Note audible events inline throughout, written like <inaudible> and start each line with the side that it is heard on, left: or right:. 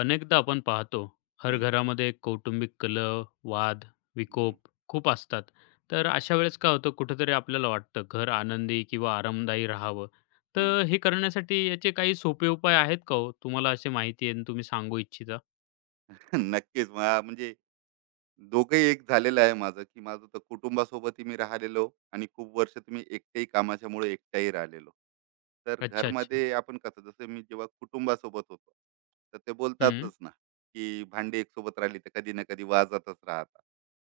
left: अनेकदा आपण पाहतो हर
right: हं,
left: घरामध्ये एक कौटुंबिक कल, वाद,
right: हं,
left: विकोप खूप असतात. तर
right: हं,
left: अशा वेळेस काय होतं कुठेतरी आपल्याला वाटतं घर आनंदी किंवा आरामदायी राहावं.
right: हं.
left: तर हे करण्यासाठी याचे काही सोपे उपाय आहेत का हो? तुम्हाला असे माहिती आहे आणि तुम्ही सांगू इच्छिता?
right: <laughs> नक्कीच. मग म्हणजे दोघंही एक झालेलं आहे माझं, की माझं तर कुटुंबासोबतही मी राहिलेलो आणि खूप वर्ष तुम्ही एकटेही कामाच्यामुळे एकटाही राहिलेलो. तर
left: अच्छा, अच्छा.
right: घरमध्ये आपण कसं जसं मी जेव्हा कुटुंबासोबत होतो तर ते
left: हं.
right: बोलतातच ना की भांडी एक सोबत राहिली तर कधी ना कधी वाजतच राहतात,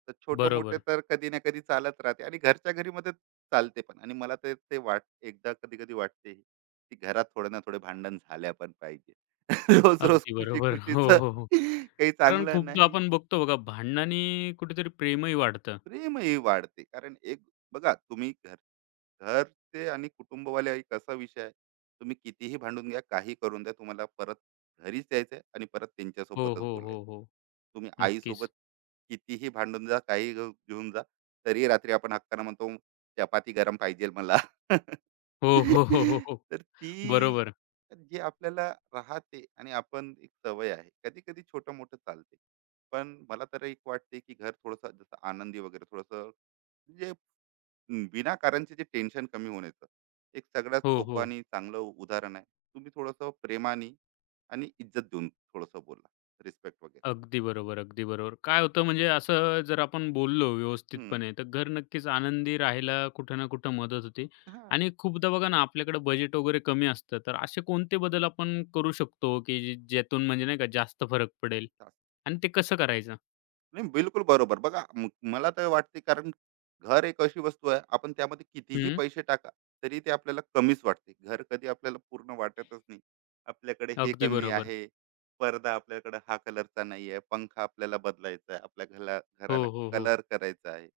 right: तर छोटे मोठे
left: बरोबर.
right: तर कधी ना कधी चालत राहते आणि घरच्या घरी मध्ये चालते पण. आणि मला ते ते वाट एकदा कधी कधी वाटते की घरात थोडे ना थोडे भांडण झाल्या पण पाहिजे. <laughs> रोज रोज
left: अगदी
right: खुशी
left: बरोबर. <laughs> हो,
right: खुशीचं
left: हो, हो.
right: काही
left: कारण
right: चांगलं
left: खूपदा
right: नाही.
left: आपण बघतो बघा भांडणाने कुठेतरी प्रेमही वाढतं.
right: प्रेमही वाढते कारण एक बघा तुम्ही घरचे आणि कुटुंबवाले एक असा विषय आहे, तुम्ही कितीही भांडून घ्या काही करून द्या तुम्हाला परत घरीच यायचं आहे आणि परत
left: हो,
right: त्यांच्यासोबतच
left: हो, हो,
right: बोलायचं.
left: हो.
right: तुम्ही
left: नक्कीच.
right: आईसोबत कितीही भांडून जा, घेऊन जा, तरी रात्री आपण हक्कानं म्हणतो चपाती गरम पाहिजे मला.
left: हो,
right: <laughs>
left: हो, हो, हो, हो.
right: तर ती
left: बरोबर.
right: जी आपल्याला राहते आणि आपण एक सवय आहे कधी कधी छोटं मोठं चालते. पण मला तर एक वाटते की घर थोडंसं जसं आनंदी वगैरे थोडंसं म्हणजे विनाकारणचे जे टेन्शन कमी होण्याचं एक सगळ्यात
left: हो, हो.
right: सोपं आणि चांगलं उदाहरण आहे. तुम्ही थोडंसं प्रेमाने आणि इज्जत देऊन थोडंसं बोला, रिस्पेक्ट वगैरे.
left: अगदी बरोबर, अगदी बरोबर. काय होतं म्हणजे असं जर आपण बोललो
right: हम्म.
left: व्यवस्थितपणे, तर घर नक्कीच आनंदी राहायला कुठं ना कुठं मदत होते.
right: हा.
left: आणि खूपदा बघा ना, आपल्याकडे बजेट वगैरे कमी असतं, तर असे कोणते बदल आपण करू शकतो, की ज्यातून म्हणजे नाही का जास्त फरक पडेल? आणि ते कसं करायचं?
right: नाही, बिलकुल बरोबर. बघा मला तर वाटते कारण घर एक अशी वस्तू आहे, आपण त्यामध्ये कितीही
left: हं,
right: पैसे टाका, तरी ते आपल्याला कमीच वाटते. घर कधी आपल्याला पूर्ण वाटतच नाही. आपल्याकडे हे
left: अगदी
right: कमी
left: बरोबर.
right: आहे, पडदा आपल्याकडे हा कलरचा नाही आहे, पंखा आपल्याला बदलायचा आहे, आपल्या घराला
left: हो, हो, हो.
right: कलर करायचा आहे.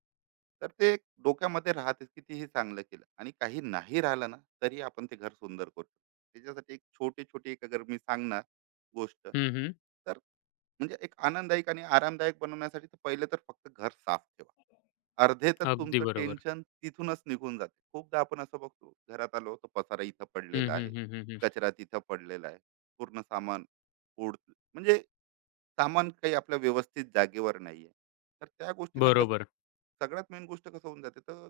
right: तर ते एक डोक्यामध्ये राहतेच, कितीही चांगलं केलं आणि काही नाही राहिलं ना, तरी आपण ते घर सुंदर करतो. त्याच्यासाठी एक छोटी-छोटी एक अगर मी सांगणार गोष्ट,
left: हं, हं.
right: तर म्हणजे एक आनंददायक आणि आरामदायक बनवण्यासाठी तर पहिले तर फक्त घर साफ ठेवा. अर्धे तर
left: अगदी
right: तुमचं
left: बरोबर.
right: टेन्शन तिथूनच निघून जाते. खूपदा आपण असं बघतो, घरात आलो तर पसारा इथं
left: हं,
right: पडलेला
left: हं,
right: आहे,
left: हं, हं, हं.
right: कचरा तिथं पडलेला आहे, पूर्ण सामान उड म्हणजे सामान काही आपल्या व्यवस्थित जागेवर नाही आहे. तर त्या गोष्टीनं कसं
left: बरोबर.
right: सगळ्यात मेन गोष्ट कसं होऊन जाते तर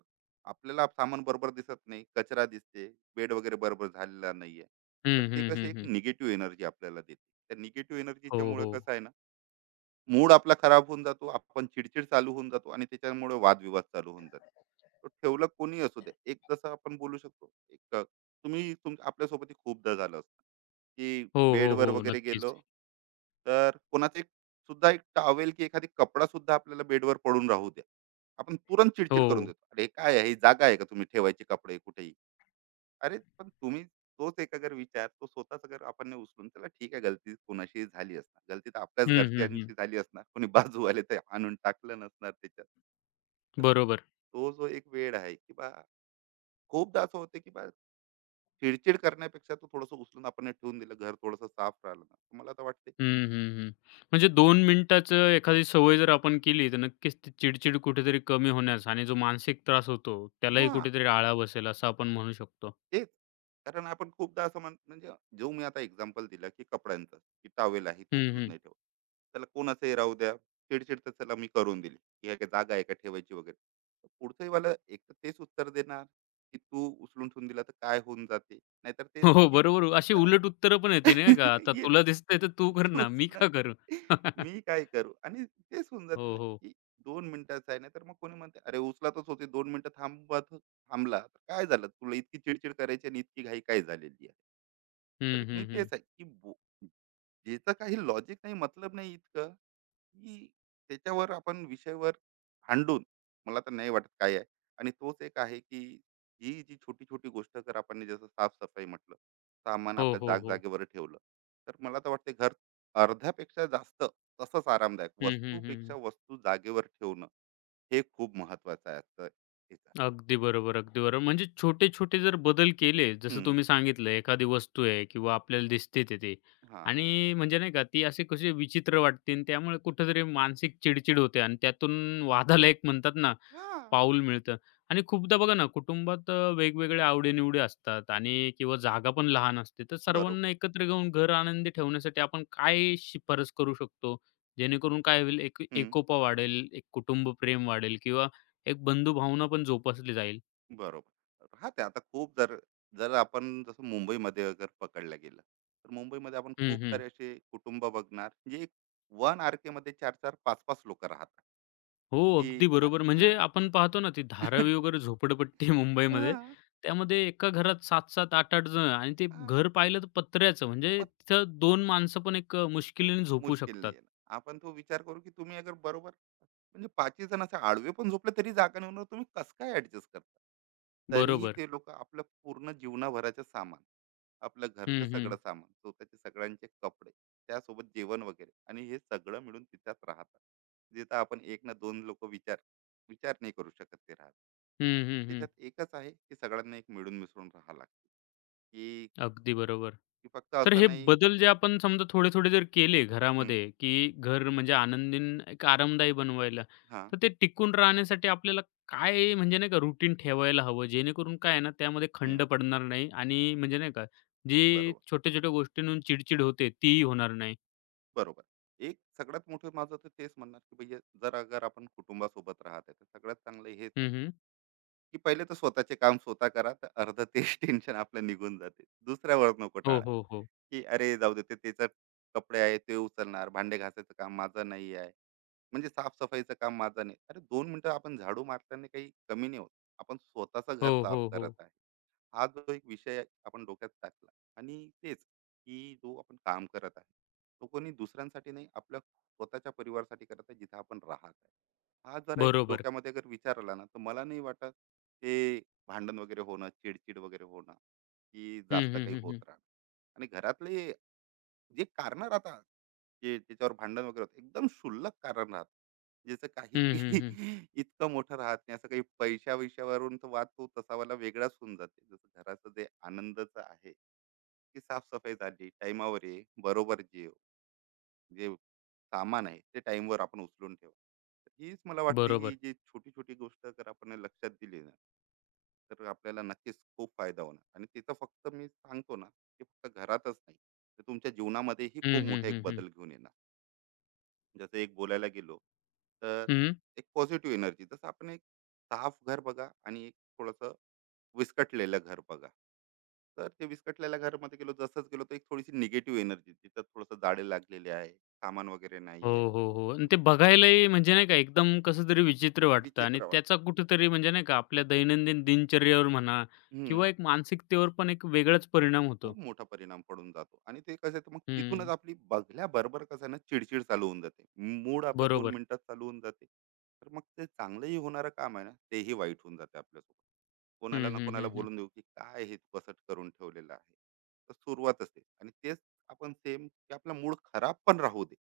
right: आपल्याला सामान बरोबर दिसत नाही, कचरा दिसते, बेड वगैरे बरोबर झालेला नाही. तर
left: हं,
right: ते
left: हं,
right: कसं
left: हं,
right: एक
left: हं.
right: निगेटिव्ह एनर्जी आपल्याला देते. त्या निगेटिव्ह
left: हो,
right: एनर्जीच्यामुळे
left: हो.
right: कसं आहे ना, मूड आपला खराब होऊन जातो, आपण चिडचिड चालू होऊन जातो आणि त्याच्यामुळे वादविवाद चालू होऊन जातो. तो ठेवलं कोणी असू दे, एक जसं आपण बोलू शकतो एक तुम्ही आपल्यासोबत हे खूपदा झालं असतं की
left: हो, हो,
right: बेडवर
left: हो.
right: वगैरे गेलो
left: नक्कीच.
right: तर कोणाचं एक सुद्धा एक टॉवेल की एखादी कपडा सुद्धा आपल्याला बेडवर पडून राहू द्या, आपण तुरंत चिडचिड करून
left: हो.
right: देतो, अरे काय आहे, ही जागा आहे का तुम्ही ठेवायचे कपडे कुठे. अरे पण तुम्ही तोच एक अगर विचार तो स्वतःच अगर आपण नाही उचलून त्याला ठीक आहे, गलती कोणाशी झाली असणार, गलती तर आपल्याच
left: हं, हं, हं.
right: घरच्यांशी झाली असणार, कोणी बाजूवाले तर आणून टाकलं नसणार त्याच्यात. तर
left: बरोबर.
right: तो जो एक वेळ आहे की खूपदा असं होते की चिडचिड करण्यापेक्षा तो थोडस उचलून आपण हे ठेवून दिलं घर थोडस साफ राहिलं ना, मला तर वाटते.
left: हं, हं, हं. म्हणजे 2 मिनिटाचं एखादी सवय जर आपण केली, तर नक्कीच ती चिड-चिड कुठेतरी कमी होण्यास आणि जो मानसिक त्रास होतो, त्यालाही
right: हा.
left: कुठेतरी आळा बसेल असं आपण म्हणू शकतो.
right: तेच. कारण आपण खूपदा असं म्हणजे जो मी आता एक्झाम्पल दिला की कपड्यांचं, की टॉवेल आहे तू
left: हं,
right: उचलून
left: हं.
right: नाही ठेवत त्याला कोणाचंही राहू द्या, चिडचिड तर त्याला मी करून दिली की ह्या काय जागा आहे का ठेवायची वगैरे. तर पुढचंही मला एक तर तेच उत्तर देणार की तू उचलून ठेवून दिला तर काय होऊन जाते, नाहीतर तेच
left: हो, हो.
right: की
left: बरोबर. अशी उलट उत्तरं पण येते नाही का?
right: <laughs>
left: आता
right: येत.
left: तुला दिसतंय तर तू
right: <laughs>
left: कर ना,
right: तूच
left: मी
right: ना.
left: का करू? <laughs>
right: मी काय करू? आणि तेच होऊन जाते
left: हो,
right: ना,
left: हो.
right: की दोन मिनिटाचं आहे ना, तर मग कोणी म्हणते, "अरे, उचलतच होते 2 मिनिटं थांबत थांबला, तर काय झालं? तुला इतकी चिडचिड करायची आणि इतकी घाई काय झालेली आहे?" तर
left: हं,
right: मी
left: हं, हं.
right: तेच आहे, की याचं काही लॉजिक नाही, मतलब नाही इतकं की त्याच्यावर आपण विषयावर भांडून मला तर नाही वाटत काय आहे. आणि तोच एक आहे, की ही जी छोटी छोटी गोष्ट कर आपण ने जसं साफसफाई म्हटलं, सामान
left: हो,
right: आपल्या
left: हो, हो.
right: जागेवर ठेवलं, तर मला तर वाटते घर अर्ध्यापेक्षा जास्त तसंच आरामदायक
left: हं, हं, हं.
right: वस्तूपेक्षा वस्तू जागेवर ठेवणं हे खूप महत्वाचं आहे आजच्या ह्याच्यात.
left: अगदी बरोबर, अगदी बरोबर. म्हणजे छोटे-छोटे जर बदल केले, जसं
right: हम्म.
left: तुम्ही सांगितलं एखादी वस्तू आहे किंवा आपल्याला दिसते ते ते
right: हा.
left: आणि म्हणजे नाही का ती अशी कशी विचित्र वाटते आणि त्यामुळे कुठेतरी मानसिक चिडचिड होते आणि त्यातून वादाला एक म्हणतात ना,
right: हा.
left: पाऊल मिळतं. आणि खूपदा बघा ना, कुटुंबात वेगवेगळ्या आवडी असतात आणि किंवा जागा पण लहान असते. तर
right: बरोबर.
left: सर्वांना एकत्र घेऊन घर आनंदी ठेवण्यासाठी आपण काय शिफारस करू शकतो? जेणेकरून काय होईल, एक
right: हम्म.
left: एकोपा वाढेल, एक कुटुंब प्रेम वाढेल किंवा एक बंधुभावना पण जोपासली जाईल.
right: बरोबर. राहते आता खूप जर, जर आपण जसं मुंबईमध्ये अगर पकडलं गेलं, तर मुंबईमध्ये आपण
left: हं,
right: खूप
left: हं.
right: सारे असे कुटुंब बघणार, जे एक वन आर-केमध्ये 4-4, 5-5 लोकं राहतात,
left: हो,
right: की
left: अगदी
right: आ
left: बरोबर.
right: हां,
left: म्हणजे आपण पाहतो ना, ती धारावी
right: <laughs>
left: वगैरे झोपडपट्टी आहे मुंबईमध्ये.
right: हां,
left: त्यामध्ये एका घरात 7-7, 8-8 जण आणि ते
right: हां,
left: घर पाहिलं तर पत्र्याचं, म्हणजे
right: 1 <laughs>
left: तिथं दोन माणसं पण एक मुश्किलीने झोपू
right: मुश्किल नाही
left: शकतात.
right: येणार. आपण तो विचार करू की तुम्ही अगर बरोबर म्हणजे पाचही जण असे आडवे पण झोपले तरी जागा नाही होणार, तुम्ही कसं काय ऍडजस्ट करता. तरीही
left: बरोबर.
right: ते लोक आपलं पूर्ण जीवनाभराचं सामान, आपलं घरचं
left: हं,
right: सगळं
left: हं.
right: सामान, स्वतःचे सगळ्यांचे कपडे, त्यासोबत जेवण वगैरे आणि हे सगळं मिळून तिथ्याच राहतात, जिथं आपण एक ना दोन लोक विचार विचार नाही करू शकत ते राहत.
left: हं, हं, हं.
right: त्याच्यात एकच आहे की सगळ्यांना एक मिळून मिसळून राहा लागते की
left: अगदी बरोबर.
right: की फक्त
left: तर
right: असं
left: हे
right: नाही.
left: बदल जे आपण समजा थोडे-थोडे जर केले
right: हं.
left: घरामध्ये, की घर म्हणजे आनंदीन एक आरामदायी बनवायला,
right: हा.
left: तर ते टिकून राहण्यासाठी आपल्याला काय म्हणजे नाही का रुटीन ठेवायला हवं, जेणेकरून काय आहे ना त्यामध्ये
right: हं.
left: खंड पडणार नाही आणि म्हणजे नाही का, जी
right: बरोबर.
left: छोट्या-छोट्या गोष्टींहून चिड होते तीही होणार नाही.
right: बरोबर. एक सगळ्यात मोठं माझं तर तेच म्हणणार, की भैया जर अगर आपण कुटुंबासोबत राहत आहे, तर सगळ्यात चांगलं हेच आहे,
left: हं, हं.
right: की पहिले तर स्वतःचे काम स्वतः करा, तर अर्ध तेच <laughs> टेन्शन आपलं निघून जाते. दुसऱ्यावर नको
left: हो,
right: टाळा,
left: हो, हो.
right: की "अरे जाऊ दे, ते त्याचं कपडे आहे, ते उचलणार, भांडे घासायचं काम माझं नाही आहे." म्हणजे साफ काम माझं नाही. अरे 2 मिनिटं आपण झाडू मारल्याने काही कमी नाही होत. आपण स्वतःचं
left: हो,
right: घर साफ
left: हो, हो.
right: करत आहे. हा जो एक विषय आपण डोक्यात टाकला, आणि तेच की जो आपण काम करत आहे तो कोणी दुसऱ्यांसाठी नाही, आपल्या स्वतःच्या परिवारासाठी करत आहे जिथे आपण राहत आहे. हा जर एक
left: बरोबर.
right: डोक्यामध्ये अगर विचार आला ना, तर मला नाही वाटत ते भांडण वगैरे होणं, चिडचिड वगैरे होणं की
left: हं,
right: जास्त
left: हं,
right: काही
left: हं, हं.
right: होत राहणं. आणि घरातले जे कारण राहतात, जे त्याच्यावर भांडण वगैरे होतं, एकदम क्षुल्लक कारण राहत ज्याचं काही
left: हं, हं, हं.
right: <laughs> इतकं मोठं राहत नाही. असं काही पैशा-वैशावरून तर वाद तो तसावाला वेगळाच होऊन जाते. जसं घराचं जे आनंदाचं आहे, की साफ-सफाई झाली, टाईमावर ये, बरोबर जेव, जे सामान आहे ते टाईमवर आपण उचलून ठेवा. तर हीच मला वाटते, ही
left: बरोबर.
right: जी छोटी-छोटी गोष्ट जर आपण लक्षात दिली ना, तर आपल्याला नक्कीच खूप फायदा होणार. आणि तिथं फक्त मी सांगतो ना, की फक्त घरातच नाही, तर तुमच्या जीवनामध्येही
left: हं,
right: खूप
left: हं,
right: मोठा एक
left: हं, हं.
right: बदल घेऊन येणार. जसं एक बोलायला गेलो तर
left: हं.
right: एक पॉझिटिव्ह एनर्जी. जसं आपण एक साफ घर बघा आणि एक थोडंसं विस्कटलेलं घर बघा, तर ते विस्कटलेल्या घरामध्ये गेलो जसंच गेलो तर एक थोडीशी निगेटिव्ह एनर्जी तिथं, थोडंसं जाडे लागलेले आहे, सामान वगैरे
left: हो,
right: नाही आहे.
left: हो, हो. आणि ते बघायलाही म्हणजे नाही का एकदम कसं तरी विचित्र वाटतं आणि
right: विचित्र वाट.
left: त्याचा कुठेतरी म्हणजे नाही का आपल्या दैनंदिन दिनचर्येवर म्हणा
right: हम्म.
left: किंवा एक मानसिकतेवर पण एक वेगळाच परिणाम होतो.
right: खूप मोठा परिणाम पडून जातो. आणि ते कसं आहे, तर मग तिथूनच
left: हं,
right: आपली बघल्याबरोबर कसं आहे ना, चिडचिड चालू होऊन जाते, मूड आपला दोन
left: बरोबर.
right: मिनिटात चालू होऊन जाते, तर मग ते चांगलंही होणारं काम आहे ना, तेही वाईट होऊन जाते आपल्यासोबत. कोणाला
left: हं,
right: ना
left: हं,
right: कोणाला
left: हं, हं.
right: बोलून देऊ की काय हे तू कसं करून ठेवलेलं आहे. तर सुरुवात असते आणि तेच आपण सेम, की आपला मूड खराब पण राहू दे,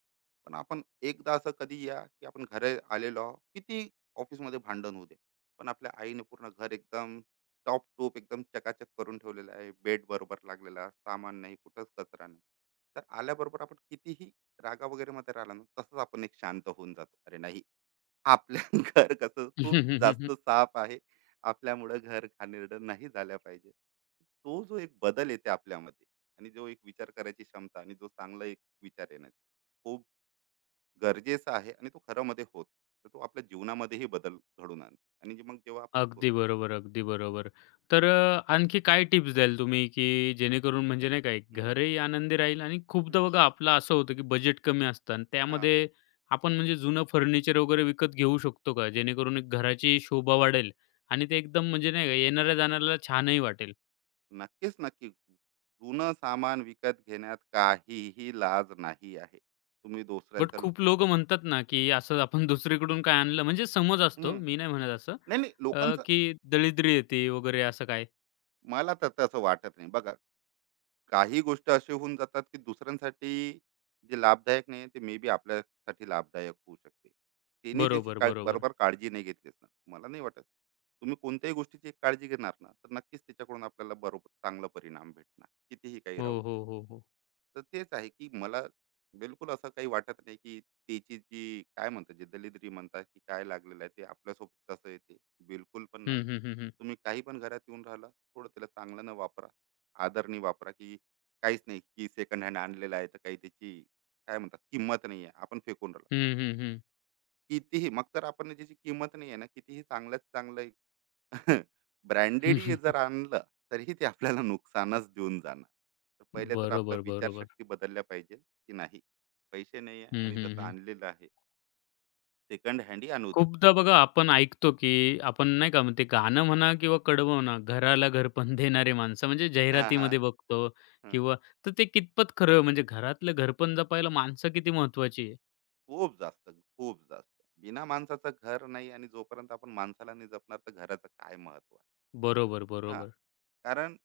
right: पण आपण एकदा असं कधी या की आपण घरी आलेलो आहोत, किती ऑफिसमध्ये भांडण होऊ दे, पण आपल्या आईने पूर्ण घर एकदम टॉप टूप एकदम चकाचक करून ठेवलेला आहे, बेड बरोबर लागलेला, सामान नाही कुठंच, कचरा नाही, तर आल्याबरोबर आपण कितीही रागा वगैरे मध्ये राहिला ना, तसंच आपण एक शांत होऊन जातो, अरे नाही आपल्या <laughs> घर कसं खूप जास्त
left: <laughs>
right: साफ आहे, आपल्यामुळं घर घाणेरडं नाही झाल्या पाहिजे. तो जो एक बदल येते आपल्यामध्ये, आणि जो एक विचार करायची क्षमता आणि जो चांगला एक विचार येण्याची खूप गरजेचं आहे, आणि तो खरं मध्ये होत तर तो आपल्या जीवनामध्येही बदल घडून आणतो. आणि जे मग जेव्हा आपण
left: अगदी बरोबर, अगदी बरोबर. तर आणखी काय टिप्स द्याल तुम्ही, की जेणेकरून म्हणजे नाही का
right: हम्म,
left: घरही आनंदी राहील आणि खूपदा
right: हम्म,
left: बघा आपलं असं होतं, की बजेट कमी असतं आणि
right: हा.
left: त्यामध्ये आपण म्हणजे जुनं फर्निचर वगैरे विकत घेऊ शकतो का? जेणेकरून एक घराची शोभा वाढेल आणि ते एकदम म्हणजे नाही का येणाऱ्या-जाणाऱ्याला छानही वाटेल.
right: नक्कीच, नक्की. जुनं सामान विकत घेण्यात काहीही लाज नाही आहे,
left: बट खूप लोकं म्हणतात ना, की असं आपण दुसरीकडून काय आणलं म्हणजे समज असतो,
right: हम्म.
left: मी नाही म्हणत असं,
right: नाही नाही, लोकांचं
left: की दरिद्री येते वगैरे असं काय.
right: मला तर तसं वाटत नाही बघा. काही गोष्ट असे होऊन जातात की दुसऱ्यांसाठी जे लाभदायक नाही ते मे बी आपल्यासाठी लाभदायक होऊ शकते. त्यांनी त्याची
left: बरोबर,
right: काय
left: बरोबर.
right: बरोबर काळजी नाही घेतलीच ना, मला नाही वाटत. तुम्ही कोणत्याही गोष्टीची एक काळजी घेणार ना, तर नक्कीच त्याच्याकडून आपल्याला बरोबर चांगला परिणाम भेटणार कितीही काही
left: हो,
right: राहू द्या.
left: हो, हो, हो.
right: तर तेच आहे की मला बिलकुल असं काही वाटत नाही की त्याची जी काय म्हणतात, जे दलिद्री म्हणतात की काय लागलेलं आहे ते आपल्यासोबत कसं येते, बिलकुल पण
left: हं,
right: नाही.
left: हं, हं, हं.
right: तुम्ही काही पण घरात येऊन राहिला, थोडं त्याला चांगल्यानं वापरा, आदरणी वापरा, की काहीच नाही की सेकंड हँड आणलेला आहे तर काही त्याची काय म्हणतात किंमत नाही आहे आपण फेकून राहिलो.
left: हं, हं, हं.
right: कितीही मग तर आपण ज्याची किंमत नाही आहे ना, कितीही चांगल्यात चांगलं एक <laughs> ब्रँडेड जर
left: <laughs>
right: आणलं तरीही ते आपल्याला नुकसानच देऊन जाणार. तर पहिले तर आपला
left: बरोबर, बरोबर.
right: विचारशक्ती बदलल्या पाहिजे की नाही पैसे नाही आहे
left: हं,
right: आणि
left: हं,
right: जसं
left: हं.
right: आणलेलं आहे सेकंड हँडी आणू दे.
left: खूपदा बघा आपण ऐकतो, की आपण नाही का मग ते गाणं म्हणा किंवा कडवं म्हणा, घराला घरपण देणारे माणसं म्हणजे
right: हा. हा.
left: जाहिरातीमध्ये बघतो
right: हा.
left: किंवा तर ते कितपत खरं म्हणजे घरातलं घरपण जपायला माणसं किती महत्त्वाची आहे.
right: खूप जास्त, खूप जास्त बिना माणसाचं घर नाही, आणि जोपर्यंत आपण माणसाला नाही जपणार तर घराचं काय महत्व आहे.
left: बरोबर,
right: हां.
left: बरोबर.
right: कारण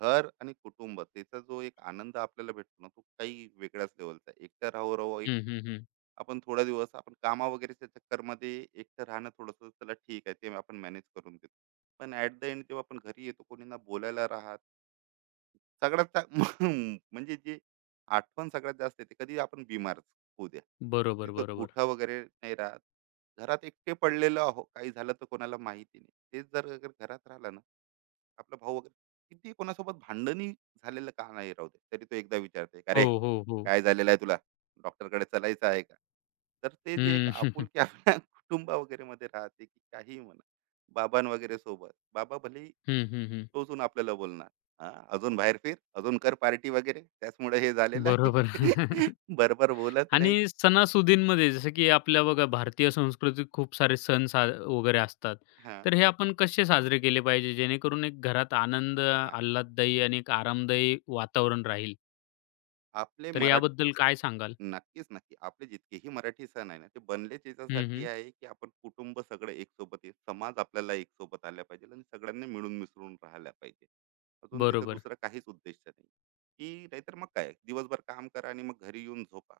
right: घर आणि कुटुंब त्याचा जो एक आनंद आपल्याला भेटतो ना, तो काही वेगळ्याच लेव्हलचा आहे. एकटं राहो-राहो एक
left: हं, हं, हं.
right: आपण थोडा दिवस आपण कामा वगैरेच्या चक्करमध्ये एकटं राहणं थोडंसं चला ठीक आहे, ते आपण मॅनेज करून देतो. पण ॲट द एंड जेव्हा आपण घरी येतो, कोणी ना बोलायला राहत. सगळ्यात चा <laughs> म्हणजे जी आठवण सगळ्यात जास्त येते, कधी आपण बिमार होऊ द्या,
left: बरोबर,
right: तिथं
left: बरोबर.
right: उठा वगैरे नाही राहत. घरात एकटे पडलेलो आहो, काही झालं तर कोणाला माहिती नाही. तेच जर अगर घरात राहिलं ना, आपला भाऊ वगैरे किती कोणासोबत भांडणही झालेलं का नाही राहू दे, तरी तो एकदा विचारते अरे
left: हो, हो, हो.
right: काय झालेलं आहे तुला, डॉक्टरकडे चालायचं आहे का. तर ते जे एक
left: हं. <laughs>
right: आपुलकी आपल्या <laughs> कुटुंबा वगैरे मध्ये राहते की काही म्हणा बाबां वगैरे सोबत, बाबा भले
left: हं, हं, हं.
right: टोचून आपल्याला बोलणार, हा अजून बाहेर फिर, अजून कर पार्टी वगैरे त्याचमुळे हे
left: <laughs>
right: झालेलं आहे.
left: बरोबर.
right: <laughs>
left: <laughs>
right: बरोबर बोलत नाही.
left: आणि सणासुदींमध्ये जसं की आपल्या बघा भारतीय संस्कृतीत खूप सारे सण वगैरे असतात.
right: हा.
left: तर हे आपण कसे साजरे केले पाहिजे जेणेकरून एक घरात आनंद,
right: हा.
left: आल्हाददायी आणि एक आरामदायी वातावरण राहील?
right: आपले
left: तर
right: मराठी,
left: याबद्दल काय सांगाल?
right: नक्कीच, नक्की. आपले जितकेही मराठी सण आहे ना, ते बनलेच
left: हं,
right: याच्यासाठी
left: हं.
right: आहे, की आपण कुटुंब सगळं एकसोबत आहे. समाज आपल्याला एकसोबत आला पाहिजे आणि सगळ्यांनी मिळून मिसळून राहायला पाहिजे. अजून तिचा
left: बरोबर,
right: दुसरा काहीच उद्देश नाही, की नाहीतर मग काय दिवसभर काम करा आणि मग घरी येऊन झोपा.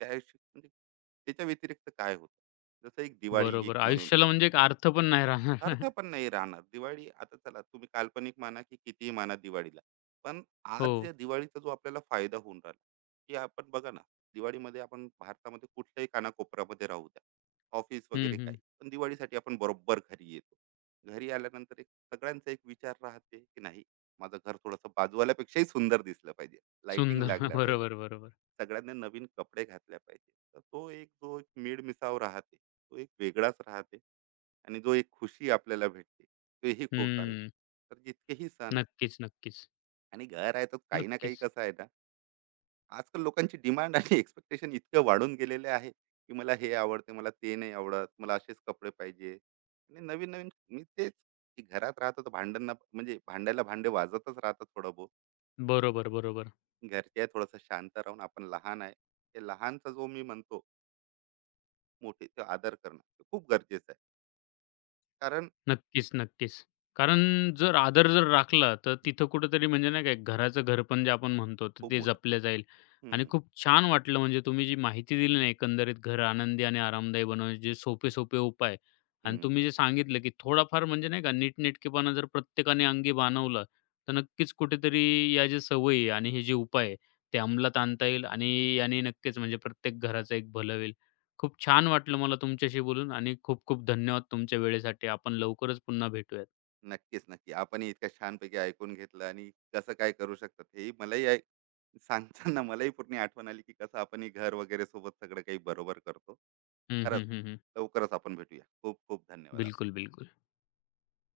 right: त्या म्हणजे त्याच्या व्यतिरिक्त काय होतं? जसं एक दिवाळी एक
left: बरोबर.
right: म्हणून
left: आयुष्याला म्हणजे एक अर्थ पण नाही राहणार.
right: अर्थ
left: <laughs>
right: पण नाही राहणार. दिवाळी आता चला तुम्ही काल्पनिक माना की कितीही माना दिवाळीला. पण
left: हो.
right: आज या दिवाळीचा जो आपल्याला फायदा होऊन राहिला, की आपण बघा ना, दिवाळीमध्ये आपण भारतामध्ये कुठल्याही कानाकोपऱ्यामध्ये राहू द्या, ऑफिस
left: हं,
right: वगैरे काही,
left: हं.
right: पण दिवाळीसाठी आपण बरोबर घरी येतो. घरी आल्यानंतर एक सगळ्यांचा एक विचार राहते, की नाही माझं घर थोडंसं बाजूवाल्यापेक्षाही सुंदर दिसलं पाहिजे, लाइटिंग
left: सुंदर. <laughs>
right: लागल्या,
left: बरोबर, बरोबर.
right: सगळ्यांनी नवीन कपडे घातल्या पाहिजे, तर तो एक जो एक मिळमिसाव राहते तो एक वेगळाच राहते आणि जो एक खुशी आपल्याला भेटते तेही खूप चांगली.
left: हं.
right: तर जितकेही सण आहे
left: नक्कीच, नक्कीच.
right: आणि घर आहे तर काही ना काही
left: नक्कीच.
right: कसं आहे ना. आजकाल लोकांची डिमांड आणि एक्सपेक्टेशन इतकं वाढून गेलेले आहे, की मला हे आवडते, मला ते नाही आवडत, मला असेच कपडे पाहिजे आणि नवीन नवीन. मी तेच, की घरात राहतो तर भांडण म्हणजे भांडायला भांडे वाजतच राहतात थोडं बहुत.
left: बरोबर, बरोबर.
right: घरचे आहे थोडंसं शांत राहून आपण लहान आहे, ते लहानचा जो मी म्हणतो, मोठे ते आदर करणं हे खूप गरजेचं आहे कारण.
left: नक्कीच, नक्कीच. कारण जर आदर जर राखला, तर तिथं कुठेतरी म्हणजे नाही काय घराचं घरपण जे आपण म्हणतो, तर
right: खूप
left: ते
right: मोठं.
left: जपलं जाईल. आणि
right: हम्म,
left: खूप छान वाटलं म्हणजे तुम्ही जी माहिती दिली ना एकंदरीत घर आनंदी आणि आरामदायी बनवण्याचे जे सोपे-सोपे उपाय आणि
right: हम्म,
left: तुम्ही जे सांगितलं, की थोडाफार म्हणजे नाही का नीटनेटकेपणा जर प्रत्येकाने अंगी बाणवला, तर नक्कीच कुठेतरी या ज्या सवयी आणि हे जे उपाय आहे, ते अंमलात आणता येईल आणि याने नक्कीच म्हणजे प्रत्येक घराचं एक भलं होईल. खूप छान वाटलं मला तुमच्याशी बोलून आणि खूप खूप धन्यवाद तुमच्या वेळेसाठी. आपण लवकरच पुन्हा भेटूयात.
right: नक्कीच नक्की. आपणही इतक्या छानपैकी ऐकून घेतलं आणि कसं काय करू शकतात हेही सांगताना मलाही पूर्ण आठवण आली की कसं आपण हे घर वगैरे सोबत सगळं काही बरोबर करतो.
left: हं,
right: खरंच
left: हं, हं, हं.
right: लवकरच आपण भेटूया. खूप खूप धन्यवाद.
left: बिलकुल, बिलकुल.